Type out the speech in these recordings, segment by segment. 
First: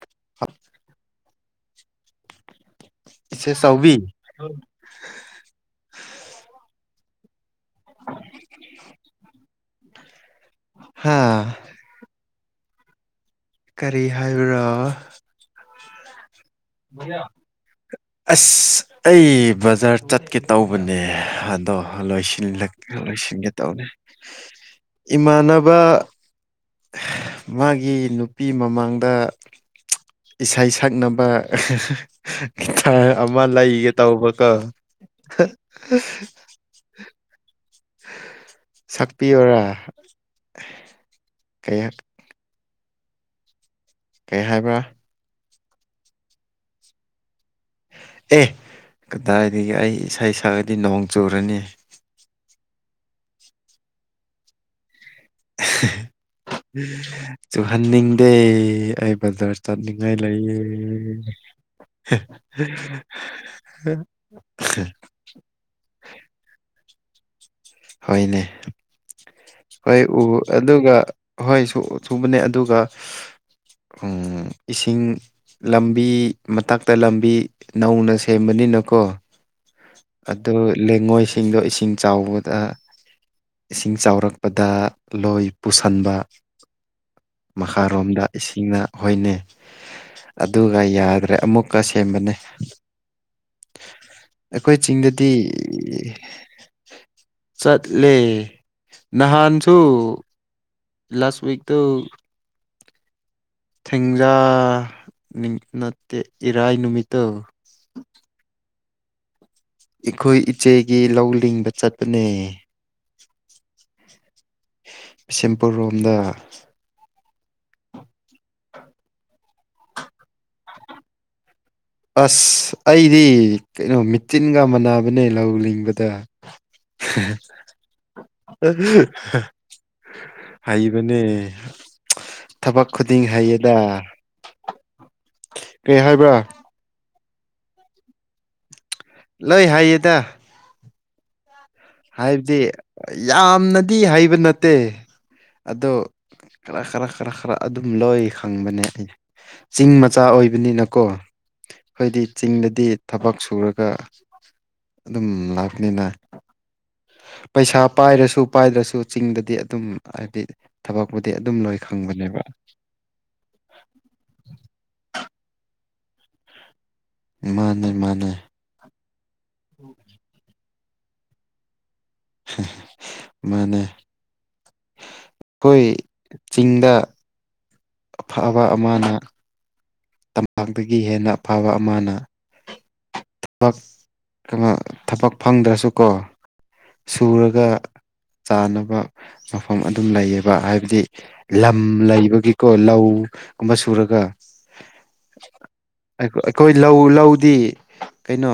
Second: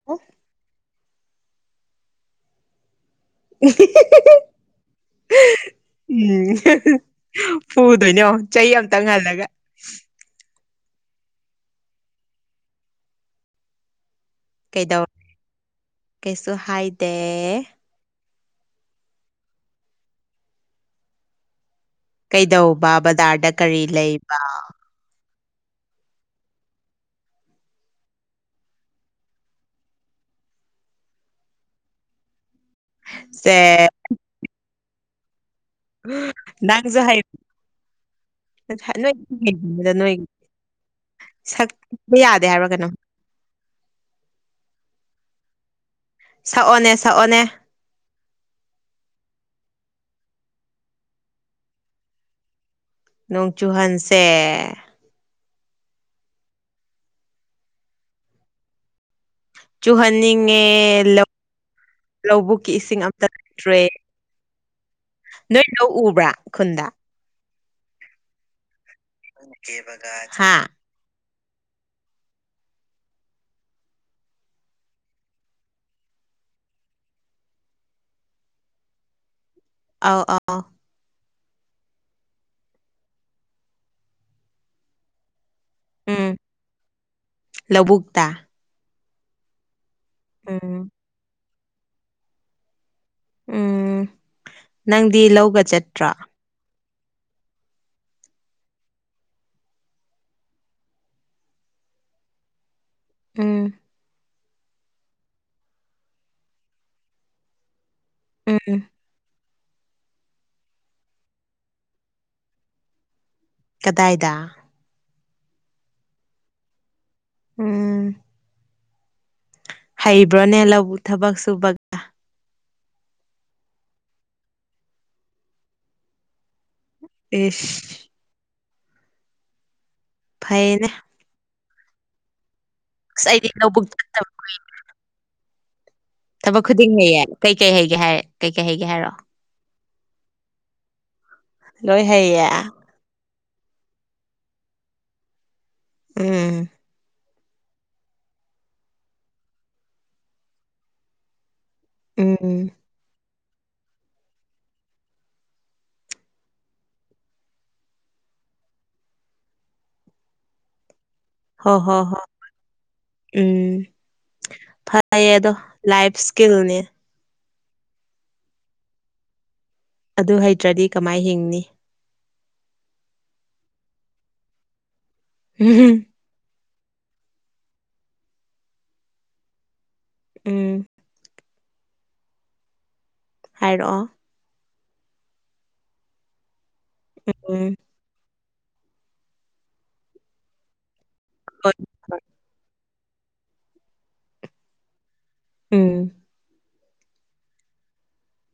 [unintelligible] [inaudible] ꯆꯥꯎꯕꯤ ꯎꯝ ꯄꯨꯗꯣꯏꯅꯣ ꯆꯍꯤ ꯑꯃꯇꯪ ꯍꯜꯂꯒ ꯍꯥꯥ ꯀꯔꯤ ꯍꯥꯏꯕ꯭ꯔꯣ ꯀꯩꯗꯧ ꯀꯩꯁꯨ ꯍꯥꯏꯗꯦ ꯑꯁ ꯑꯩ ꯕꯖꯥꯔ ꯆꯠꯀꯦ ꯇꯧꯕꯅꯦ ꯑꯗꯣ ꯂꯣꯏꯁꯤ ꯀꯩꯗꯧꯕ ꯕꯖꯥꯔꯗ ꯂꯣꯏꯁꯤꯟꯒꯦ ꯀꯔꯤ ꯇꯧꯅꯦ ꯂꯩꯕ ꯏꯃꯥꯟꯅꯕ ꯃꯥꯒꯤ ꯅꯨꯄꯤ ꯃꯃꯥꯡꯗ ꯏꯁꯩ ꯁꯛꯅꯕ ꯒꯤꯇꯔ ꯑꯃ ꯁꯦ ꯂꯩꯒꯦ ꯇꯧꯕꯀꯣ ꯎ ꯅꯪꯁꯨ ꯍꯥꯏ ꯁꯛꯄꯤꯌꯣꯔꯥ ꯅꯣꯏꯗ ꯅꯣꯏ ꯀꯩ ꯁꯛꯄ ꯌꯥꯗꯦ ꯍꯥꯏꯔꯒꯅ ꯀꯩ ꯍꯥꯏꯕ꯭ꯔꯥ ꯁꯛꯑꯣꯅꯦ ꯁꯛꯑꯣꯅꯦ ꯑꯦ ꯀꯗꯥꯏꯗꯒꯤ ꯑꯩ ꯏꯁꯥ ꯏꯁꯥꯑꯗꯤ ꯅꯣꯡ ꯆꯨꯔꯅꯤ ꯅꯣꯡ ꯆꯨꯍꯟꯁꯦ ꯆꯨꯍꯟꯅꯤꯡꯗꯦ ꯑꯩ ꯕꯖꯥꯔ ꯆꯠꯅꯤꯡꯉꯥꯏ ꯂꯩꯌꯦ ꯆꯨꯍꯟꯅꯤꯡꯉꯦ ꯂꯧ ꯂꯧꯕꯨꯛꯀꯤ ꯏꯁꯤꯡ ꯑꯝꯇ ꯂꯩꯇ꯭ꯔꯦ [inaudible] ꯅꯣꯏ ꯂꯧ ꯎꯕ꯭ꯔꯥ ꯈꯨꯟꯗ ꯍꯣꯏꯅꯦ ꯍꯣꯏ ꯎ ꯍꯥ ꯑꯗꯨꯒ ꯍꯣꯏ ꯁꯨꯕꯅꯦ ꯑꯗꯨꯒ ꯎꯝ ꯏꯁꯤꯡ ꯂꯝꯕꯤ ꯃꯇꯛꯇ ꯂꯝꯕꯤ ꯅꯧꯅ ꯁꯦꯝꯕꯅꯤꯅꯀꯣ ꯑꯧ ꯑꯗꯨ ꯑꯧ ꯂꯩꯉꯣꯏꯁꯤꯡꯗꯣ ꯏꯁꯤꯡ ꯆꯥꯎꯕꯗ ꯏꯁꯤꯡ ꯆꯥꯎꯔꯛꯄꯗ ꯂꯣꯏ ꯄꯨꯁꯟꯕ ꯎꯝ ꯃꯈꯥꯔꯣꯝꯗ ꯂꯧꯕꯨꯛꯇ ꯏꯁꯤꯡꯅ ꯍꯣꯏꯅꯦ ꯑꯗꯨꯒ ꯎꯝ ꯌꯥꯗ꯭ꯔꯦ ꯑꯃꯨꯛꯀ ꯁꯦꯝꯕꯅꯦ ꯎꯝ ꯑꯩꯈꯣꯏ ꯅꯪꯗꯤ ꯆꯤꯡꯗꯗꯤ ꯂꯧꯒ ꯆꯠꯇ꯭ꯔꯣ ꯆꯠꯂꯦ ꯅꯍꯥꯟꯁꯨ ꯂꯥꯁ ꯋꯤꯛ ꯇ ꯎꯝ ꯊꯦꯡꯖꯥ ꯅꯠꯇꯦ ꯏꯔꯥꯏ ꯅꯨꯃꯤꯠꯇꯧ ꯎꯝ ꯑꯩꯈꯣꯏ ꯏꯆꯦꯒꯤ ꯂꯧ ꯂꯤꯡꯕ ꯆꯠꯄꯅꯦ ꯀꯗꯥꯏꯗ ꯕꯤꯁꯦꯝꯄꯨꯔ ꯔꯣꯝꯗ ꯎꯝ ꯍꯩꯕ꯭ꯔꯣꯅꯦ ꯂꯧꯕ ꯊꯕꯛ ꯁꯨꯕ ꯑꯁ ꯑꯩꯗꯤ ꯀꯩꯅꯣ ꯃꯤꯇꯤꯟꯒ ꯃꯥꯟꯅꯕꯅꯦ ꯂꯧ ꯂꯤꯡꯕꯗ ꯏꯁ [inaudible] ꯐꯩꯅꯦ ꯍꯩꯕꯅꯦ ꯊꯕꯛ ꯈꯨꯗꯤꯡ ꯑꯁ ꯑꯩꯗꯤ ꯍꯩꯌꯦꯗ ꯂꯧꯕꯨꯛ ꯆꯠꯇꯕ ꯀꯩ ꯍꯥꯏꯕ꯭ꯔꯥ ꯍ ꯈꯨꯗꯤꯡ ꯍꯩꯌꯦ ꯀꯩꯀꯩ ꯍꯒꯦ ꯍꯥꯏꯔꯦ ꯀꯩꯀꯩ ꯍꯩꯒꯦ ꯍꯥꯏꯔꯛꯣ ꯂꯩ ꯍꯥꯏꯌꯦꯗ ꯂꯣꯏ ꯍꯩꯌꯦ ꯍꯥꯏꯕꯗꯤ ꯌꯥꯝꯅꯗꯤ ꯍꯩꯕ ꯅꯠꯇꯦ ꯑꯗꯣ ꯎꯝ ꯈꯔ ꯈꯔ ꯈꯔ ꯈꯔ ꯑꯗꯨꯝ ꯂꯣꯏ ꯈꯪꯕꯅꯦ ꯑꯩ ꯆꯤꯡ ꯃꯆꯥ ꯑꯣꯏꯕꯅꯤꯅꯀꯣ ꯑꯩꯣꯏꯗꯤ ꯎꯝ ꯆꯤꯡꯗꯗꯤ ꯊꯕꯛ ꯁꯨꯔꯒ ꯑꯗꯨꯝ ꯂꯥꯛꯅꯤꯅ ꯄꯩꯁꯥ ꯄꯥꯏꯔꯁꯨ ꯄꯥꯏꯗ꯭ꯔꯁꯨ ꯆꯤꯡꯗꯗꯤ ꯑꯗꯨꯝ ꯍꯥꯏꯕꯗꯤ ꯊꯕꯛꯄꯨꯗꯤ ꯑꯗꯨꯝ ꯍꯣ ꯂꯣꯏ ꯍꯣ ꯍꯣꯏ ꯈꯪꯕꯅꯦꯕ ꯎꯝ ꯐꯩꯌꯦ ꯑꯗꯣ ꯂꯥꯏꯐ ꯏꯁꯀꯤꯜꯅꯤ ꯃꯥꯅꯦ ꯃꯥꯅꯦ ꯑꯗꯨ ꯍꯩꯇ꯭ꯔꯗꯤ ꯀꯃꯥꯏ ꯍꯤꯡꯅꯤ ꯃꯅꯦ ꯑꯩꯈꯣꯏ ꯆꯤꯡꯗ ꯑꯐꯕ ꯑꯃꯅ ꯎꯝ ꯇꯝꯄꯥꯛꯇꯒꯤ ꯍꯦꯟꯅ ꯑꯐꯕ ꯑꯃꯅ ꯊꯕ ꯍꯥꯏꯔꯛꯑꯣ ꯀꯩꯅꯣ ꯊꯕꯛ ꯐꯪꯗ꯭ꯔꯁꯨꯀꯣ ꯁꯨꯔꯒ ꯎꯝ ꯆꯥꯅꯕ ꯃꯐꯝ ꯑꯗꯨꯝ ꯂꯩꯌꯦꯕ ꯍꯥꯏꯕꯗꯤ ꯍꯣꯏ ꯂꯝ ꯍꯣꯏ ꯂꯩꯕꯒꯤꯀꯣ ꯂꯧꯒꯨꯝꯕ ꯁꯨꯔꯒ ꯎꯝ ꯑꯩꯈꯣꯏ ꯂꯧ ꯂꯧꯗꯤ ꯀꯩꯅꯣ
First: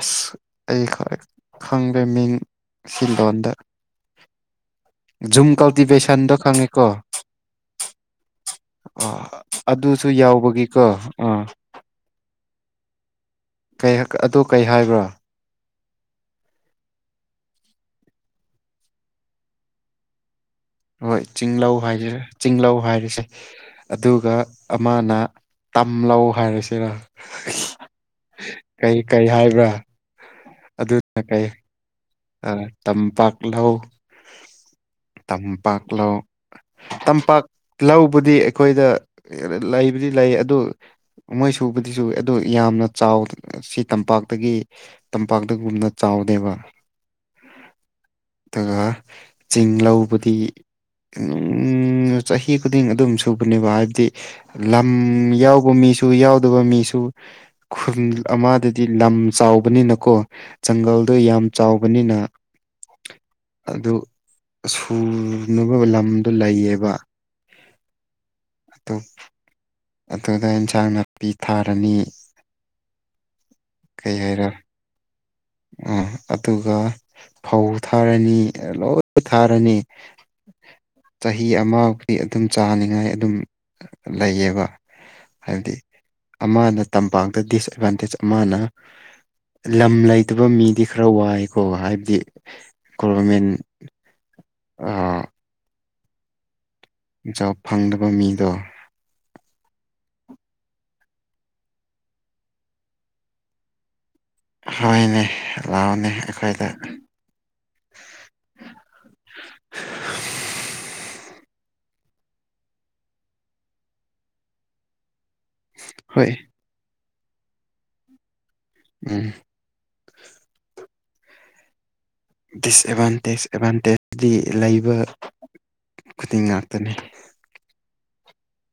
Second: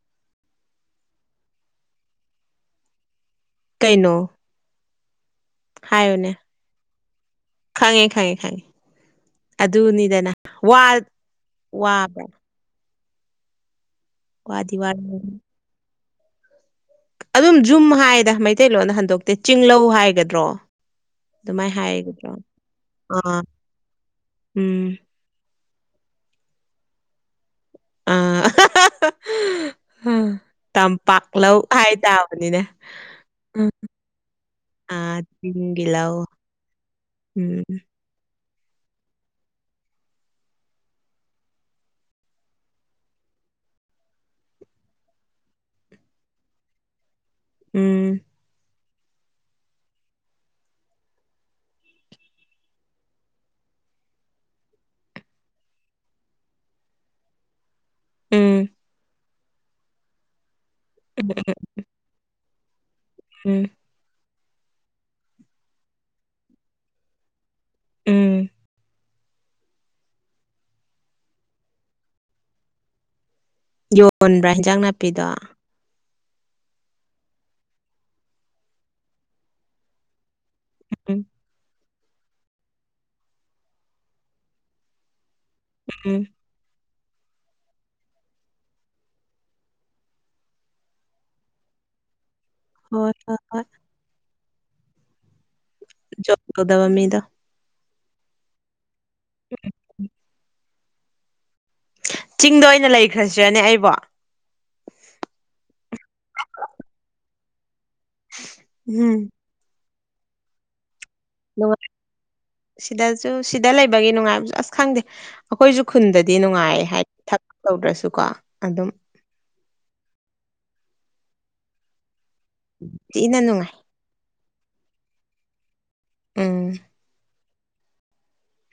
ꯑꯁ ꯑꯩ ꯈꯔ ꯈꯪꯗꯦ ꯃꯤꯡ ꯁꯤꯂꯗ ꯀꯩꯅꯣ ꯖꯨꯝ ꯍꯥꯏꯌꯨꯅꯦ ꯀꯜꯇꯤꯚꯦꯁꯟꯗꯣ ꯈꯪꯉꯤꯀꯣ ꯈꯪꯉꯦ ꯈꯪꯉꯦ ꯈꯪꯉꯦ ꯑꯗꯨꯁꯨ ꯑꯗꯨꯅꯤꯗꯅ ꯌꯥꯎꯕꯒꯤꯀꯣ ꯑꯥ ꯋꯥꯕ ꯀꯩ ꯑꯗꯨ ꯀꯩ ꯋꯥꯗꯤ ꯍꯥꯏꯕ꯭ꯔꯣ ꯋꯥꯔꯝꯒꯅꯤ ꯑꯗꯨꯝ ꯖꯨꯝ ꯍꯥꯏꯗ ꯃꯩꯇꯩꯂꯣꯟꯗ ꯍꯟꯗꯣꯛꯇꯦ ꯆꯤꯡꯂꯧ ꯍꯥꯏꯒꯗ꯭ꯔꯣ ꯍꯣꯏ ꯑꯗꯨꯃꯥꯏ ꯆꯤꯡꯂꯧ ꯍꯥꯏꯔꯤ ꯍꯥꯏꯒꯗ꯭ꯔꯣ ꯆꯤꯡꯂꯧ ꯍꯥꯏꯔꯤꯁꯦ ꯑꯥ ꯑꯗꯨꯒ ꯎꯝ ꯑꯃꯅ ꯇꯝꯂꯧ ꯍꯥꯏꯔꯁꯤꯔ ꯀꯩ ꯀꯔꯤ ꯍꯥꯏꯕ꯭ꯔꯥ ꯑ ꯑꯗꯨꯅ ꯀꯩ ꯇꯝꯄꯥꯛꯂꯧ ꯍꯥꯏ ꯇꯕꯅꯤꯅꯦ ꯑꯥ ꯇꯝꯄꯥꯛ ꯎꯝ ꯂꯧ ꯑ ꯇꯝꯄꯥꯛ ꯇꯒ ꯂꯧ ꯂꯑꯣ ꯇꯝꯄꯥꯛ ꯂꯧꯕꯗꯤ ꯑꯩꯈꯣꯏꯗ ꯂꯩꯕꯨꯗꯤ ꯂꯩ ꯑꯗꯨ ꯃꯣꯏ ꯁꯨꯕꯗꯨꯁꯨ ꯑꯗꯨ ꯌꯥꯝꯅ ꯆꯥꯎ ꯁꯤ ꯇꯝꯄꯥꯛꯇꯒꯤ ꯇꯝꯄꯥꯛꯇꯒꯨꯝꯅ ꯆꯥꯎꯗꯦꯕ ꯎꯝ ꯑꯗꯨꯒ ꯆꯤꯡ ꯂꯧꯕꯗꯤ ꯆꯍꯤ ꯈꯨꯗꯤꯡ ꯑꯗꯨꯝ ꯁꯨꯕꯅꯦꯕ ꯍꯥꯏꯕꯗꯤ ꯂꯝ ꯌꯥꯎꯕ ꯃꯤꯁꯨ ꯌꯥꯎꯗꯕ ꯃꯤꯁꯨ ꯈꯨꯜ ꯎꯝ ꯑꯃꯗꯗꯤ ꯂꯝ ꯆꯥꯎꯕꯅꯤꯅꯀꯣ ꯖꯪꯒꯜꯗ ꯌꯥꯝ ꯆꯥꯎꯕꯅꯤꯅ ꯎꯝ꯫ ꯑꯗꯨ ꯁꯨꯅꯕ ꯂꯝꯗꯣ ꯂꯩꯌꯦꯕ ꯎꯝ꯫ ꯑꯗꯨ ꯑꯗꯨꯗ ꯑꯦꯟꯁꯥꯡ ꯅꯥꯄꯤ ꯊꯥꯔꯅꯤ ꯌꯣꯟꯕ꯭ꯔꯥ ꯍꯟꯖꯥꯡ ꯅꯥꯄꯤꯗꯣ ꯎꯝ ꯑꯗꯨꯒ ꯐꯧ ꯊꯥꯔꯅꯤ ꯂꯣꯏꯅ ꯊꯥꯔꯅꯤ ꯎꯝ ꯆꯍꯤ ꯑꯃꯃꯨꯗꯤ ꯑꯗꯨꯝ ꯆꯥꯅꯤꯡꯉꯥꯏ ꯑꯗꯨꯝ ꯂꯩꯌꯦꯕ ꯍꯥꯏꯗꯤ ꯎꯝ ꯑꯃꯅ ꯇꯝꯄꯥꯛꯇ ꯗꯤꯁꯑꯦꯠꯕꯥꯟꯇꯦꯖ ꯑꯃꯅ ꯂꯝ ꯂꯩ ꯇꯕꯥ ꯃꯤꯗꯤ ꯈꯔ ꯋꯥꯏꯀꯣ ꯍꯥꯏꯕꯗꯤ ꯍꯣꯏ ꯍꯣꯏ ꯒꯣꯕꯔꯃꯦꯟ ꯍꯣꯏ ꯑꯥ ꯆꯠꯒꯗꯕꯃꯤꯗꫭ ꯖꯣꯕ ꯐꯪꯗꯕ ꯃꯤꯗꯣ ꯎꯝ [inaudible] ꯆꯤꯡꯗ ꯑꯣꯏꯅ ꯂꯩꯈ꯭ꯔꯁꯤꯔꯅꯦ ꯑꯩꯕꯣ ꯍꯣꯏꯅꯦ ꯂꯥꯎꯅꯦ ꯑꯩꯈꯣꯏꯗ ꯎꯝ꯫ ꯅꯨꯡꯉꯥꯏ ꯁꯤꯗꯁꯨ ꯁꯤꯗ ꯂꯩꯕꯒꯤ ꯅꯨꯡꯉꯥꯏꯕꯁꯨ ꯑꯁ ꯈꯪꯗꯦ ꯑꯩꯈꯣꯏꯁꯨ ꯍꯣꯏ ꯈꯨꯟꯗꯗꯤ ꯅꯨꯡꯉꯥꯏ ꯍꯥꯏꯗꯤ ꯊꯕꯛ ꯇꯧꯗ꯭ꯔꯁꯨ ꯀꯣ ꯑꯗꯨꯝ ꯎꯝ꯫ ꯊꯤꯅ ꯗꯤꯁꯑꯦꯠꯚꯥꯟꯇꯦꯖ ꯅꯨꯡꯉꯥꯏ ꯑꯦꯗꯚꯥꯟꯇꯦꯖꯇꯗꯤ ꯂꯩꯕ ꯈꯨꯗꯤꯡ ꯎꯝ ꯉꯥꯛꯇꯅꯦ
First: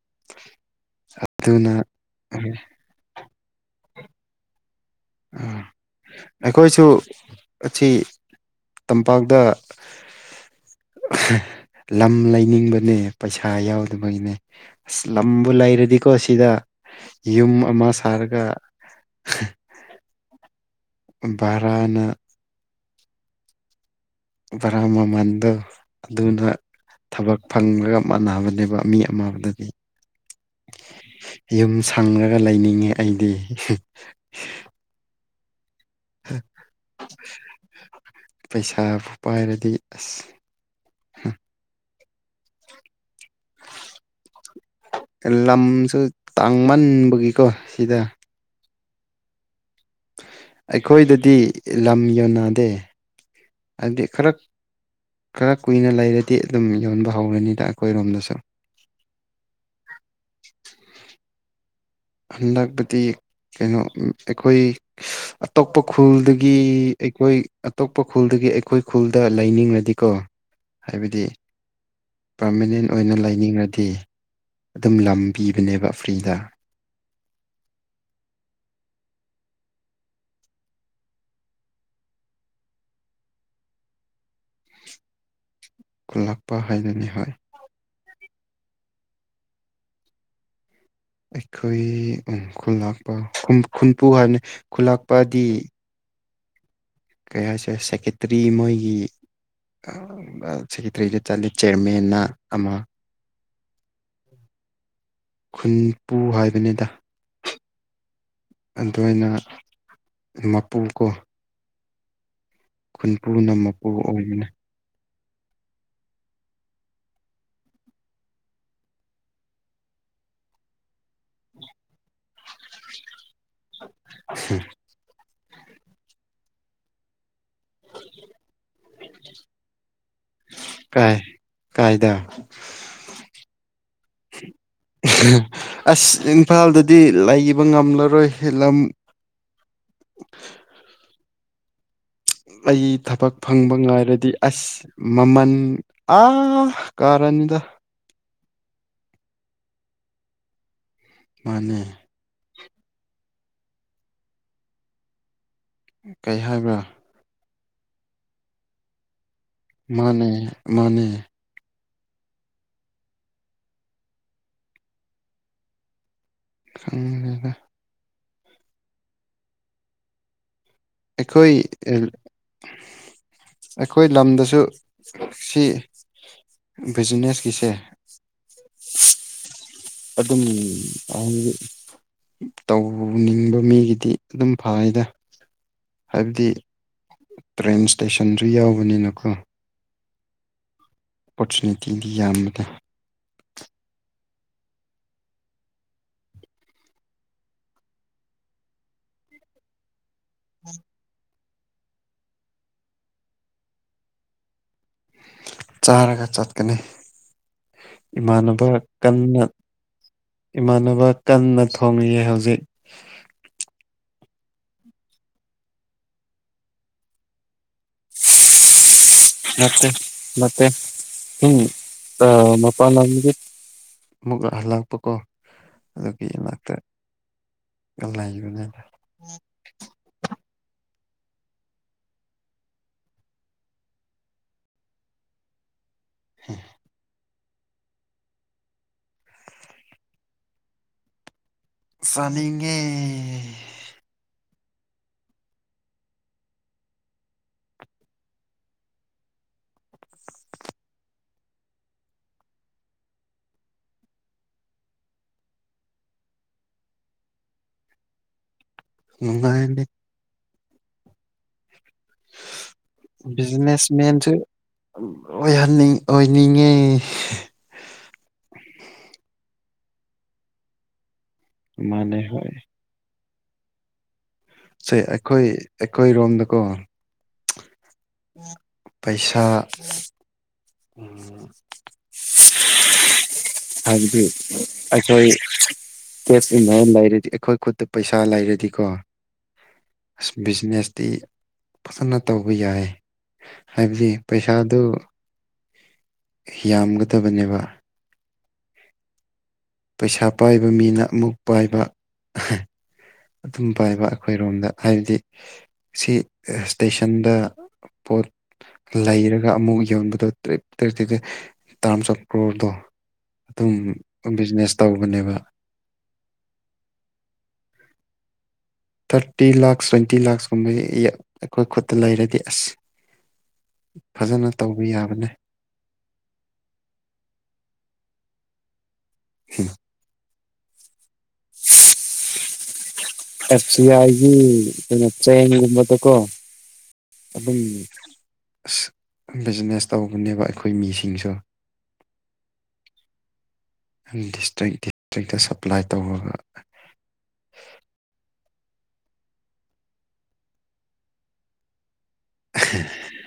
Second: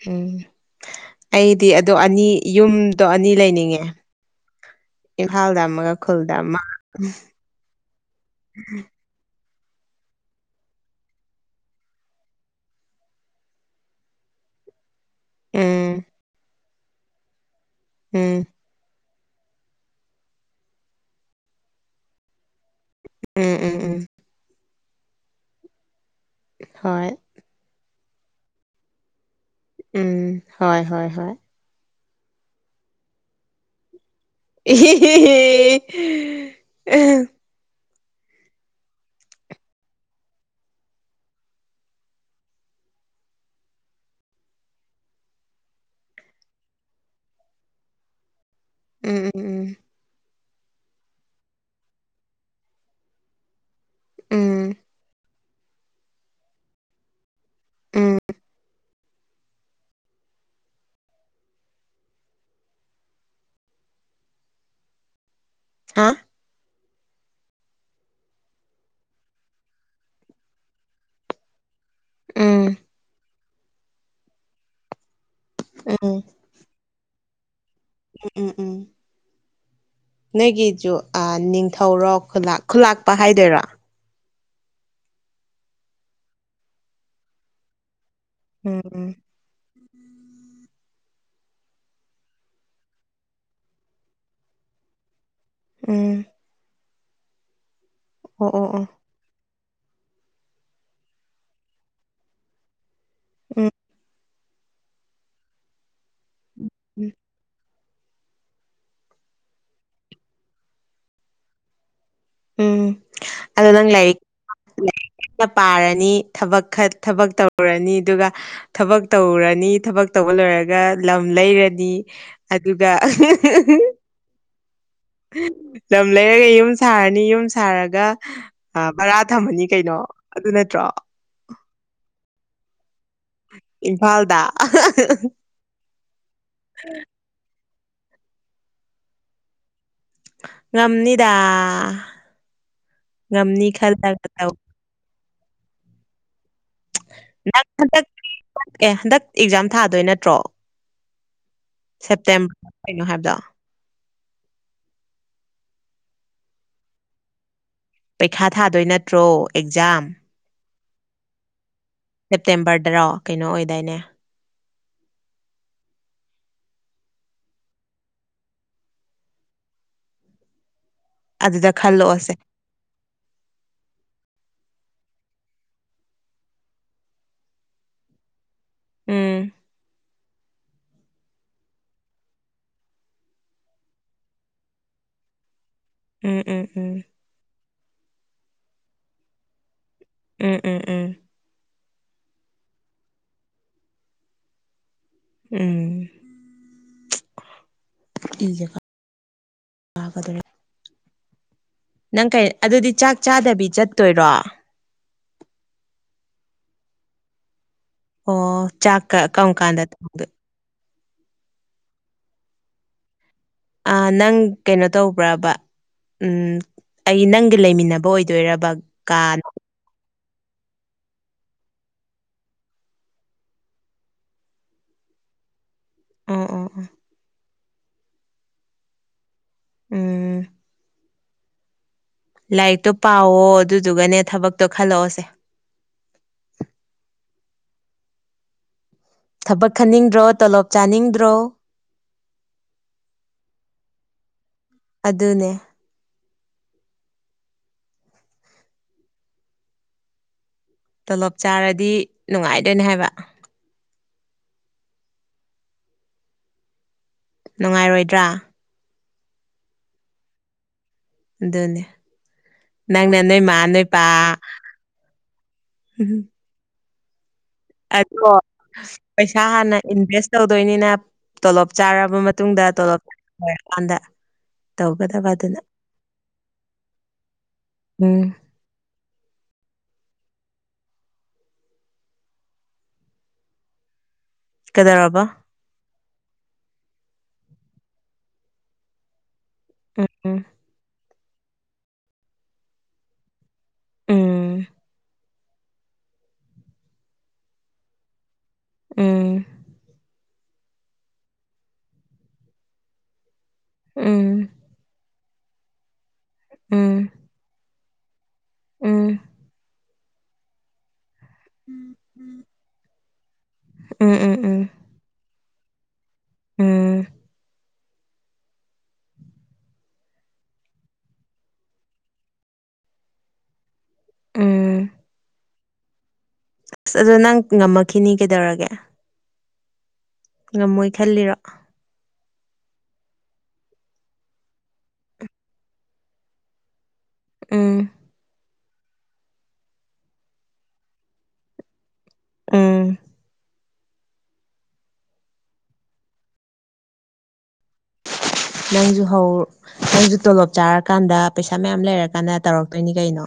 ꯎꯝ ꯑꯩꯗꯤ ꯑꯗꯣ ꯑꯅꯤ ꯌꯨꯝꯗꯣ ꯑꯅꯤ ꯂꯩꯅꯤꯡꯉꯦ꯫ ꯏꯝꯐꯥꯜꯗ ꯑꯃꯒ ꯈꯨꯜꯗ ꯑꯃ ꯑꯩꯈꯣꯏꯁꯨ ꯄꯥꯎꯗ ꯂꯝ ꯂꯩꯅꯤꯡꯕꯅꯦ ꯄꯩꯁꯥ ꯌꯥꯎꯗꯕꯒꯤꯅꯦ ꯑꯁ ꯂꯝꯕꯨ ꯎꯝ ꯂꯩꯔꯗꯤꯀꯣ ꯁꯤꯗ ꯌꯨꯝ ꯑꯃ ꯎꯝ ꯁꯥꯔꯒ [inaudible] ꯕꯔꯅ ꯎꯝ ꯎꯝ ꯎꯝ ꯕꯔꯥ ꯃꯃꯥꯟꯗꫭ ꯑꯗꯨꯅ ꯍꯣꯏ ꯊꯕꯛ ꯐꯪꯂꯒ ꯃꯥꯟꯅꯕꯅꯦꯕ ꯃꯤ ꯑꯃꯗ ꯎꯝ ꯍꯣꯏ ꯍꯣꯏ ꯍꯣꯏ ꯌꯨꯝ ꯁꯪꯉꯒ ꯂꯩꯅꯤꯡꯉꯦ ꯑꯩꯗꯤ ꯏꯍꯤ ꯍꯤ ꯍꯤ [unintelligible] ꯄꯩꯁꯥꯕꯨ ꯄꯥꯏꯔꯗꯤ ꯑꯁ ꯂꯝꯁꯨ ꯇꯥꯡꯃꯟꯕꯒꯤꯀꯣ ꯁꯤꯗ ꯎꯝ ꯎꯝ ꯎꯝ ꯑꯩꯈꯣꯏꯗꯗꯤ ꯂꯝ ꯌꯣꯟꯅꯗꯦ ꯍꯥꯏꯕꯗꯤ ꯈꯔ ꯎꯝ ꯎꯝ ꯈꯔ ꯀꯨꯏꯅ ꯂꯩꯔꯗꯤ ꯑꯗꯨꯝ ꯌꯣꯟꯕ ꯍꯧꯔꯅꯤꯗ ꯎꯝ ꯑꯩꯈꯣꯏꯔꯣꯝꯗꯁꯨ ꯍꯟꯗꯛꯄꯗꯤ ꯀꯩꯅꯣ ꯑꯩꯈꯣꯏ ꯑꯇꯣꯞꯄ ꯍꯥ ꯈꯨꯜꯗꯒꯤ ꯒꯤ ꯑꯩꯈꯣꯏ ꯑꯇꯣꯞꯄ ꯈꯨꯜꯗꯒꯤ ꯑꯩꯈꯣꯏ ꯈꯨꯜꯗ ꯂꯩꯅꯤꯡꯉꯗꯤꯀꯣ ꯍꯥꯏꯕꯗꯤ ꯎꯝ ꯄ꯭ꯔꯃꯅꯦꯟ ꯑꯣꯏꯅ ꯂꯩꯅꯤꯡꯉꯗꯤ ꯑꯗꯨꯝ ꯂꯝ ꯄꯤꯕꯅꯦꯕ ꯐ꯭ꯔꯤꯗ ꯎꯝ ꯎꯝ ꯎꯝ ꯅꯣꯏꯒꯤꯖꯨ ꯑ ꯅꯤꯡꯊꯧꯔꯣ ꯈꯨꯜꯂꯥꯛ ꯈꯨꯜꯂꯥꯛꯄ ꯍꯥꯏꯗꯣꯏꯔꯣ ꯈꯨꯜꯂꯛꯄ ꯍꯥꯏꯗꯨꯢꯅꯦꯕ ꯎꯝ ꯎꯝ ꯑꯩꯈꯣꯏ ꯎ ꯈꯨꯜ ꯂꯥꯛꯄ ꯈꯨꯟꯄꯨ ꯍꯥꯏꯕꯅꯤ ꯈꯨꯜ ꯂꯥꯛꯄꯗꯤ ꯎꯝ ꯀꯩ ꯍꯥꯏꯁꯦ ꯁꯦꯀꯦꯇ꯭ꯔꯤ ꯑꯣ ꯑꯣ ꯑꯣ ꯃꯣꯏꯒꯤ ꯁꯦꯀꯦꯇ꯭ꯔꯤꯗ ꯆꯜꯂꯤꯠꯂꯤ ꯆꯤꯌ꯭ꯔꯃꯦꯟꯅ ꯑꯃ ꯎꯝ ꯈꯨꯟꯄꯨ ꯍꯥꯏꯕꯅꯤꯗ ꯎꯝ ꯑꯗꯨꯅ ꯃꯄꯨꯀꯣ ꯎꯝ ꯑꯗꯅ ꯃꯄꯨ ꯂꯥꯏꯛ ꯑꯣꯏꯕꯅꯦ ꯂꯥꯏꯔꯤꯛ ꯄꯥꯔꯅꯤ ꯊꯕꯛ ꯈ ꯊꯕꯛ ꯇꯧꯔꯅꯤ ꯑꯗꯨꯒ ꯊꯕꯛ ꯇꯧꯔꯅꯤ ꯊꯕꯛ ꯇꯧꯕ ꯂꯣꯏꯔꯒ ꯂꯝ ꯂꯩꯔꯅꯤ ꯑꯗꯨꯒ ꯎ ꯂꯝ ꯂꯩꯔꯒ ꯌꯨꯝ ꯁꯥꯔꯅꯤ ꯌꯨꯝ ꯁꯥꯔꯒ ꯚꯔꯥ ꯊꯝꯃꯅꯤ ꯀꯩꯅꯣ ꯑꯗꯨ ꯅꯠꯇ꯭ꯔꯣ ꯀꯥꯏ ꯀꯥꯏꯗ ꯏꯝꯐꯥꯜꯗ ꯑ ꯑꯁ ꯏꯝꯐꯥꯜꯗꯗꯤ ꯂꯩꯕ ꯉꯝꯂꯔꯣꯏꯂꯝ ꯉꯝꯅꯤꯗꯥ ꯑꯩ ꯊꯕꯛ ꯐꯪꯕ ꯉꯥꯏꯔꯗꯤ ꯇꯧ ꯑꯁ ꯃꯃꯜ ꯑꯥ ꯀꯥꯔꯥꯅꯤꯗ ꯅꯪ ꯍꯟꯗꯛ ꯑꯦ ꯍꯟꯗꯛ ꯑꯦꯛꯖꯥꯝ ꯊꯥꯗꯣꯏ ꯅꯠꯇ꯭ꯔꯣ ꯃꯥꯅꯦ ꯁꯦꯞꯇꯦꯝꯕꯔꯗ ꯀꯩꯅꯣ ꯍꯥꯏꯕꯗꯣ ꯀꯩ ꯍꯥꯏꯕ꯭ꯔꯥ ꯄꯩꯈꯥ ꯊꯥꯗꯣꯏ ꯅꯠꯇ ꯇꯣ ꯑꯦꯛꯖ ꯃꯥꯅꯦ ꯃꯥꯅꯦ ꯁꯦꯞꯇꯦꯝꯕꯔꯗꯔꯣ ꯀꯩꯅꯣ ꯑꯣꯏꯗꯥꯏꯅꯦ ꯈꯪꯔꯦꯗ ꯑꯩꯈꯣꯏ ꯑꯗꯨꯗ ꯈꯜꯂꯛꯑꯣꯁꯦ ꯑꯩꯈꯣꯏ ꯂꯝꯗꯁꯨ ꯁꯤ ꯕꯤꯖꯤꯅꯦꯁꯀꯤꯁꯦ ꯎꯝ ꯑꯗꯨꯝ ꯇꯧꯅꯤꯡꯕ ꯃꯤꯒꯤꯗꯤ ꯑꯗꯨꯝ ꯐꯩꯗ ꯎꯝ ꯍꯥꯏꯕꯗꯤ ꯎꯝ ꯎꯝ ꯇ꯭ꯔꯦꯟ ꯏꯁꯇꯦꯁꯟꯗꯨ ꯌꯥꯎꯕꯅꯤꯅꯀꯣ ꯎꯝ ꯎꯝ ꯎꯝ ꯑꯣꯄꯣꯔꯆꯨꯅꯤꯇꯤꯗꯤ ꯌꯥꯝꯕꯗ ꯎꯝꯦ ꯀ ꯎꯝ ꯅꯪ ꯀꯩ ꯑꯗꯨꯗꯤ ꯆꯥꯛ ꯆꯥꯗꯕꯤ ꯆꯠꯇꯣꯏꯔꯣ ꯆꯥꯔꯒ ꯆꯠꯀꯅꯤ ꯑꯣ ꯏꯃꯥꯟꯅꯕ ꯆꯥꯛꯀ ꯀꯟꯅ ꯀꯔꯝ ꯀꯥꯟꯗꯗꯣꯏ ꯏꯃꯥꯟꯅꯕ ꯀꯟꯅ ꯊꯣꯡꯉꯑ ꯍꯧꯖꯤꯛ ꯅꯪ ꯀꯩꯅꯣ ꯇꯧꯕ꯭ꯔꯕ ꯑꯩ ꯅꯪꯒꯤ ꯂꯩꯃꯤꯟꯅꯕ ꯕ ꯑꯣꯏꯗꯣꯏꯔꯕ ꯀꯥ ꯃꯦ ꯃꯦ ꯎꯝ ꯑ ꯃꯄꯥꯒꯤ ꯑꯃꯨꯛꯍꯜꯂꯥꯛꯄ ꯀꯣ ꯑꯗꯨꯒꯤ ꯑꯣ ꯑꯣ ꯏꯅꯥꯛꯇ ꯑꯣ ꯂꯩꯕꯅꯤꯅ ꯎꯝ ꯂꯥꯏꯔꯤꯛꯇꯣ ꯄꯥꯎꯋꯣ ꯑꯗꯨꯗꯨꯒꯅꯦ ꯊꯕꯛꯇꯣ ꯈꯜꯂꯛꯑꯣꯁꯦ ꯍ ꯊꯕꯛ ꯈꯟꯅꯤꯡꯗ꯭ꯔꯣ ꯇꯣꯂꯣꯞ ꯆꯥꯅꯤꯡꯗ꯭ꯔꯣ ꯆꯅꯤꯡꯉꯦ ꯑꯗꯨꯅꯦ ꯇꯣꯂꯣꯞ ꯆꯥꯔꯗꯤ ꯅꯨꯡꯉꯥꯏꯗꯣꯏꯅꯦ ꯍꯥꯏꯕ ꯅꯨꯡꯉꯥꯏꯔꯣꯏꯗ꯭ꯔꯥ ꯅꯨꯡꯉꯥꯏꯅꯤ ꯑꯗꯨꯅꯦ ꯅꯪꯅ ꯅꯣꯏ ꯃꯥ ꯅꯣꯏ ꯕꯤꯖꯤꯅꯦꯁ ꯄꯥ ꯃꯦꯟꯁꯨ ꯑꯣꯏꯍꯟꯅꯤꯡ ꯑꯣꯏꯅꯤꯡꯉꯦ ꯑꯣ ꯄꯩꯁꯥ ꯍꯥꯟꯅ ꯏꯟꯚꯦꯁ ꯇꯧꯗꯣꯏꯅꯤꯅ ꯇꯣꯂꯣꯞ ꯆꯥꯔꯕ ꯃꯥꯅꯦ ꯍꯣꯏ ꯃꯇꯨꯡꯗ ꯇꯣꯂꯣꯞ ꯂꯣꯏꯔꯀꯥꯟꯗ ꯁ ꯇꯧꯒꯗꯕ ꯑꯩꯈꯣꯏ ꯑꯗꯨꯅ ꯑꯩꯈꯣꯏꯔꯣꯝꯗꯀꯣ ꯎꯝ ꯄꯩꯁꯥ ꯍꯥꯏꯕꯤ ꯀꯩꯗꯧꯔꯕ ꯑꯩꯈꯣꯏ ꯀꯦꯞꯁ ꯏꯟꯖꯟ ꯂꯩꯔꯗꯤ ꯑꯩꯈꯣꯏ ꯈꯨꯠꯇ ꯄꯩꯁꯥ ꯂꯩꯔꯗꯤꯀꯣ ꯑꯁ ꯎꯝ ꯕꯤꯖꯤꯅꯦꯁꯇꯤ ꯐꯖꯅ ꯇꯧꯕ ꯌꯥꯏ ꯍꯥꯏꯕꯗꯤ ꯎꯝ ꯄꯩꯁꯥꯗꯨ ꯌꯥꯝꯒꯗꯕꯅꯦꯕ ꯎꯝ ꯄꯩꯁꯥ ꯄꯥꯏꯕ ꯃꯤꯅ ꯑꯃꯨꯛ ꯄꯥꯏꯕ ꯑꯗꯨꯝ ꯄꯥꯏꯕ ꯎꯝ ꯑꯩꯈꯣꯏꯔꯣꯝꯗ ꯍꯥꯏꯕꯗꯤ ꯁꯤ ꯎꯝ ꯏꯁꯇꯦꯁꯟꯗ ꯄꯣꯠ ꯎꯝ ꯎꯝ ꯂꯩꯔꯒ ꯑꯃꯨꯛ ꯌꯣꯟꯕꯗꯣ ꯇ꯭ꯔꯦꯞ ꯇꯔꯤ ꯇ ꯇꯔꯥꯃ ꯆ ꯀ꯭ꯔꯣꯔꯗꯣ ꯑꯗꯨꯝ ꯎꯝ ꯎꯝ ꯎꯝ ꯕꯤꯖꯤꯅꯦꯁ ꯇꯧꯕꯅꯦꯕ ꯎꯝ ꯊꯥꯔꯇꯤ ꯂꯥꯛꯁ ꯇ꯭ꯋꯦꯟꯇꯤ ꯂꯥꯛꯁ ꯀꯨꯝꯕ ꯑꯩꯈꯣꯏ ꯈꯨꯠꯇ ꯂꯩꯔꯗꯤ ꯑꯁ ꯐꯖꯅ ꯎꯝ ꯇꯧꯕ ꯌꯥꯕꯅꯦ ꯑꯁ ꯑꯗꯣ ꯅꯪ ꯉꯝꯃꯛꯈꯤꯅꯤ ꯀꯩꯗꯧꯔꯒꯦ ꯎꯝ ꯉꯝꯃꯣꯏ ꯈꯜꯂꯤꯔꯣ [unintelligible] ꯀꯞꯆ ꯍꯥꯏꯒꯤꯅꯞꯆ ꯌꯦꯡꯒꯨꯝꯕ ꯇ ꯀꯣ ꯑꯗꯨꯝ ꯎꯝ ꯕꯤꯖꯤꯅꯦꯁ ꯇꯧꯧꯕꯅꯦꯕ ꯑꯩꯈꯣꯏ ꯃꯤꯁꯤꯡꯁꯨ ꯎꯝ ꯗꯤꯁꯇ꯭ꯔꯤꯛ ꯗꯤꯁꯇ꯭ꯔꯤꯛꯇ ꯁꯄ꯭ꯂꯥꯏ ꯇꯧꯔꯒ ꯅꯪꯁꯨ ꯍꯧ ꯅꯪꯁꯨ ꯇꯣꯂꯣꯞ ꯆꯥꯔꯀꯥꯟꯗ ꯄꯩꯁꯥ ꯃꯌꯥꯝ ꯂꯩꯔꯀꯥꯟꯗ ꯇꯧꯔꯛꯇꯣꯏꯅꯤ ꯀꯩꯅꯣ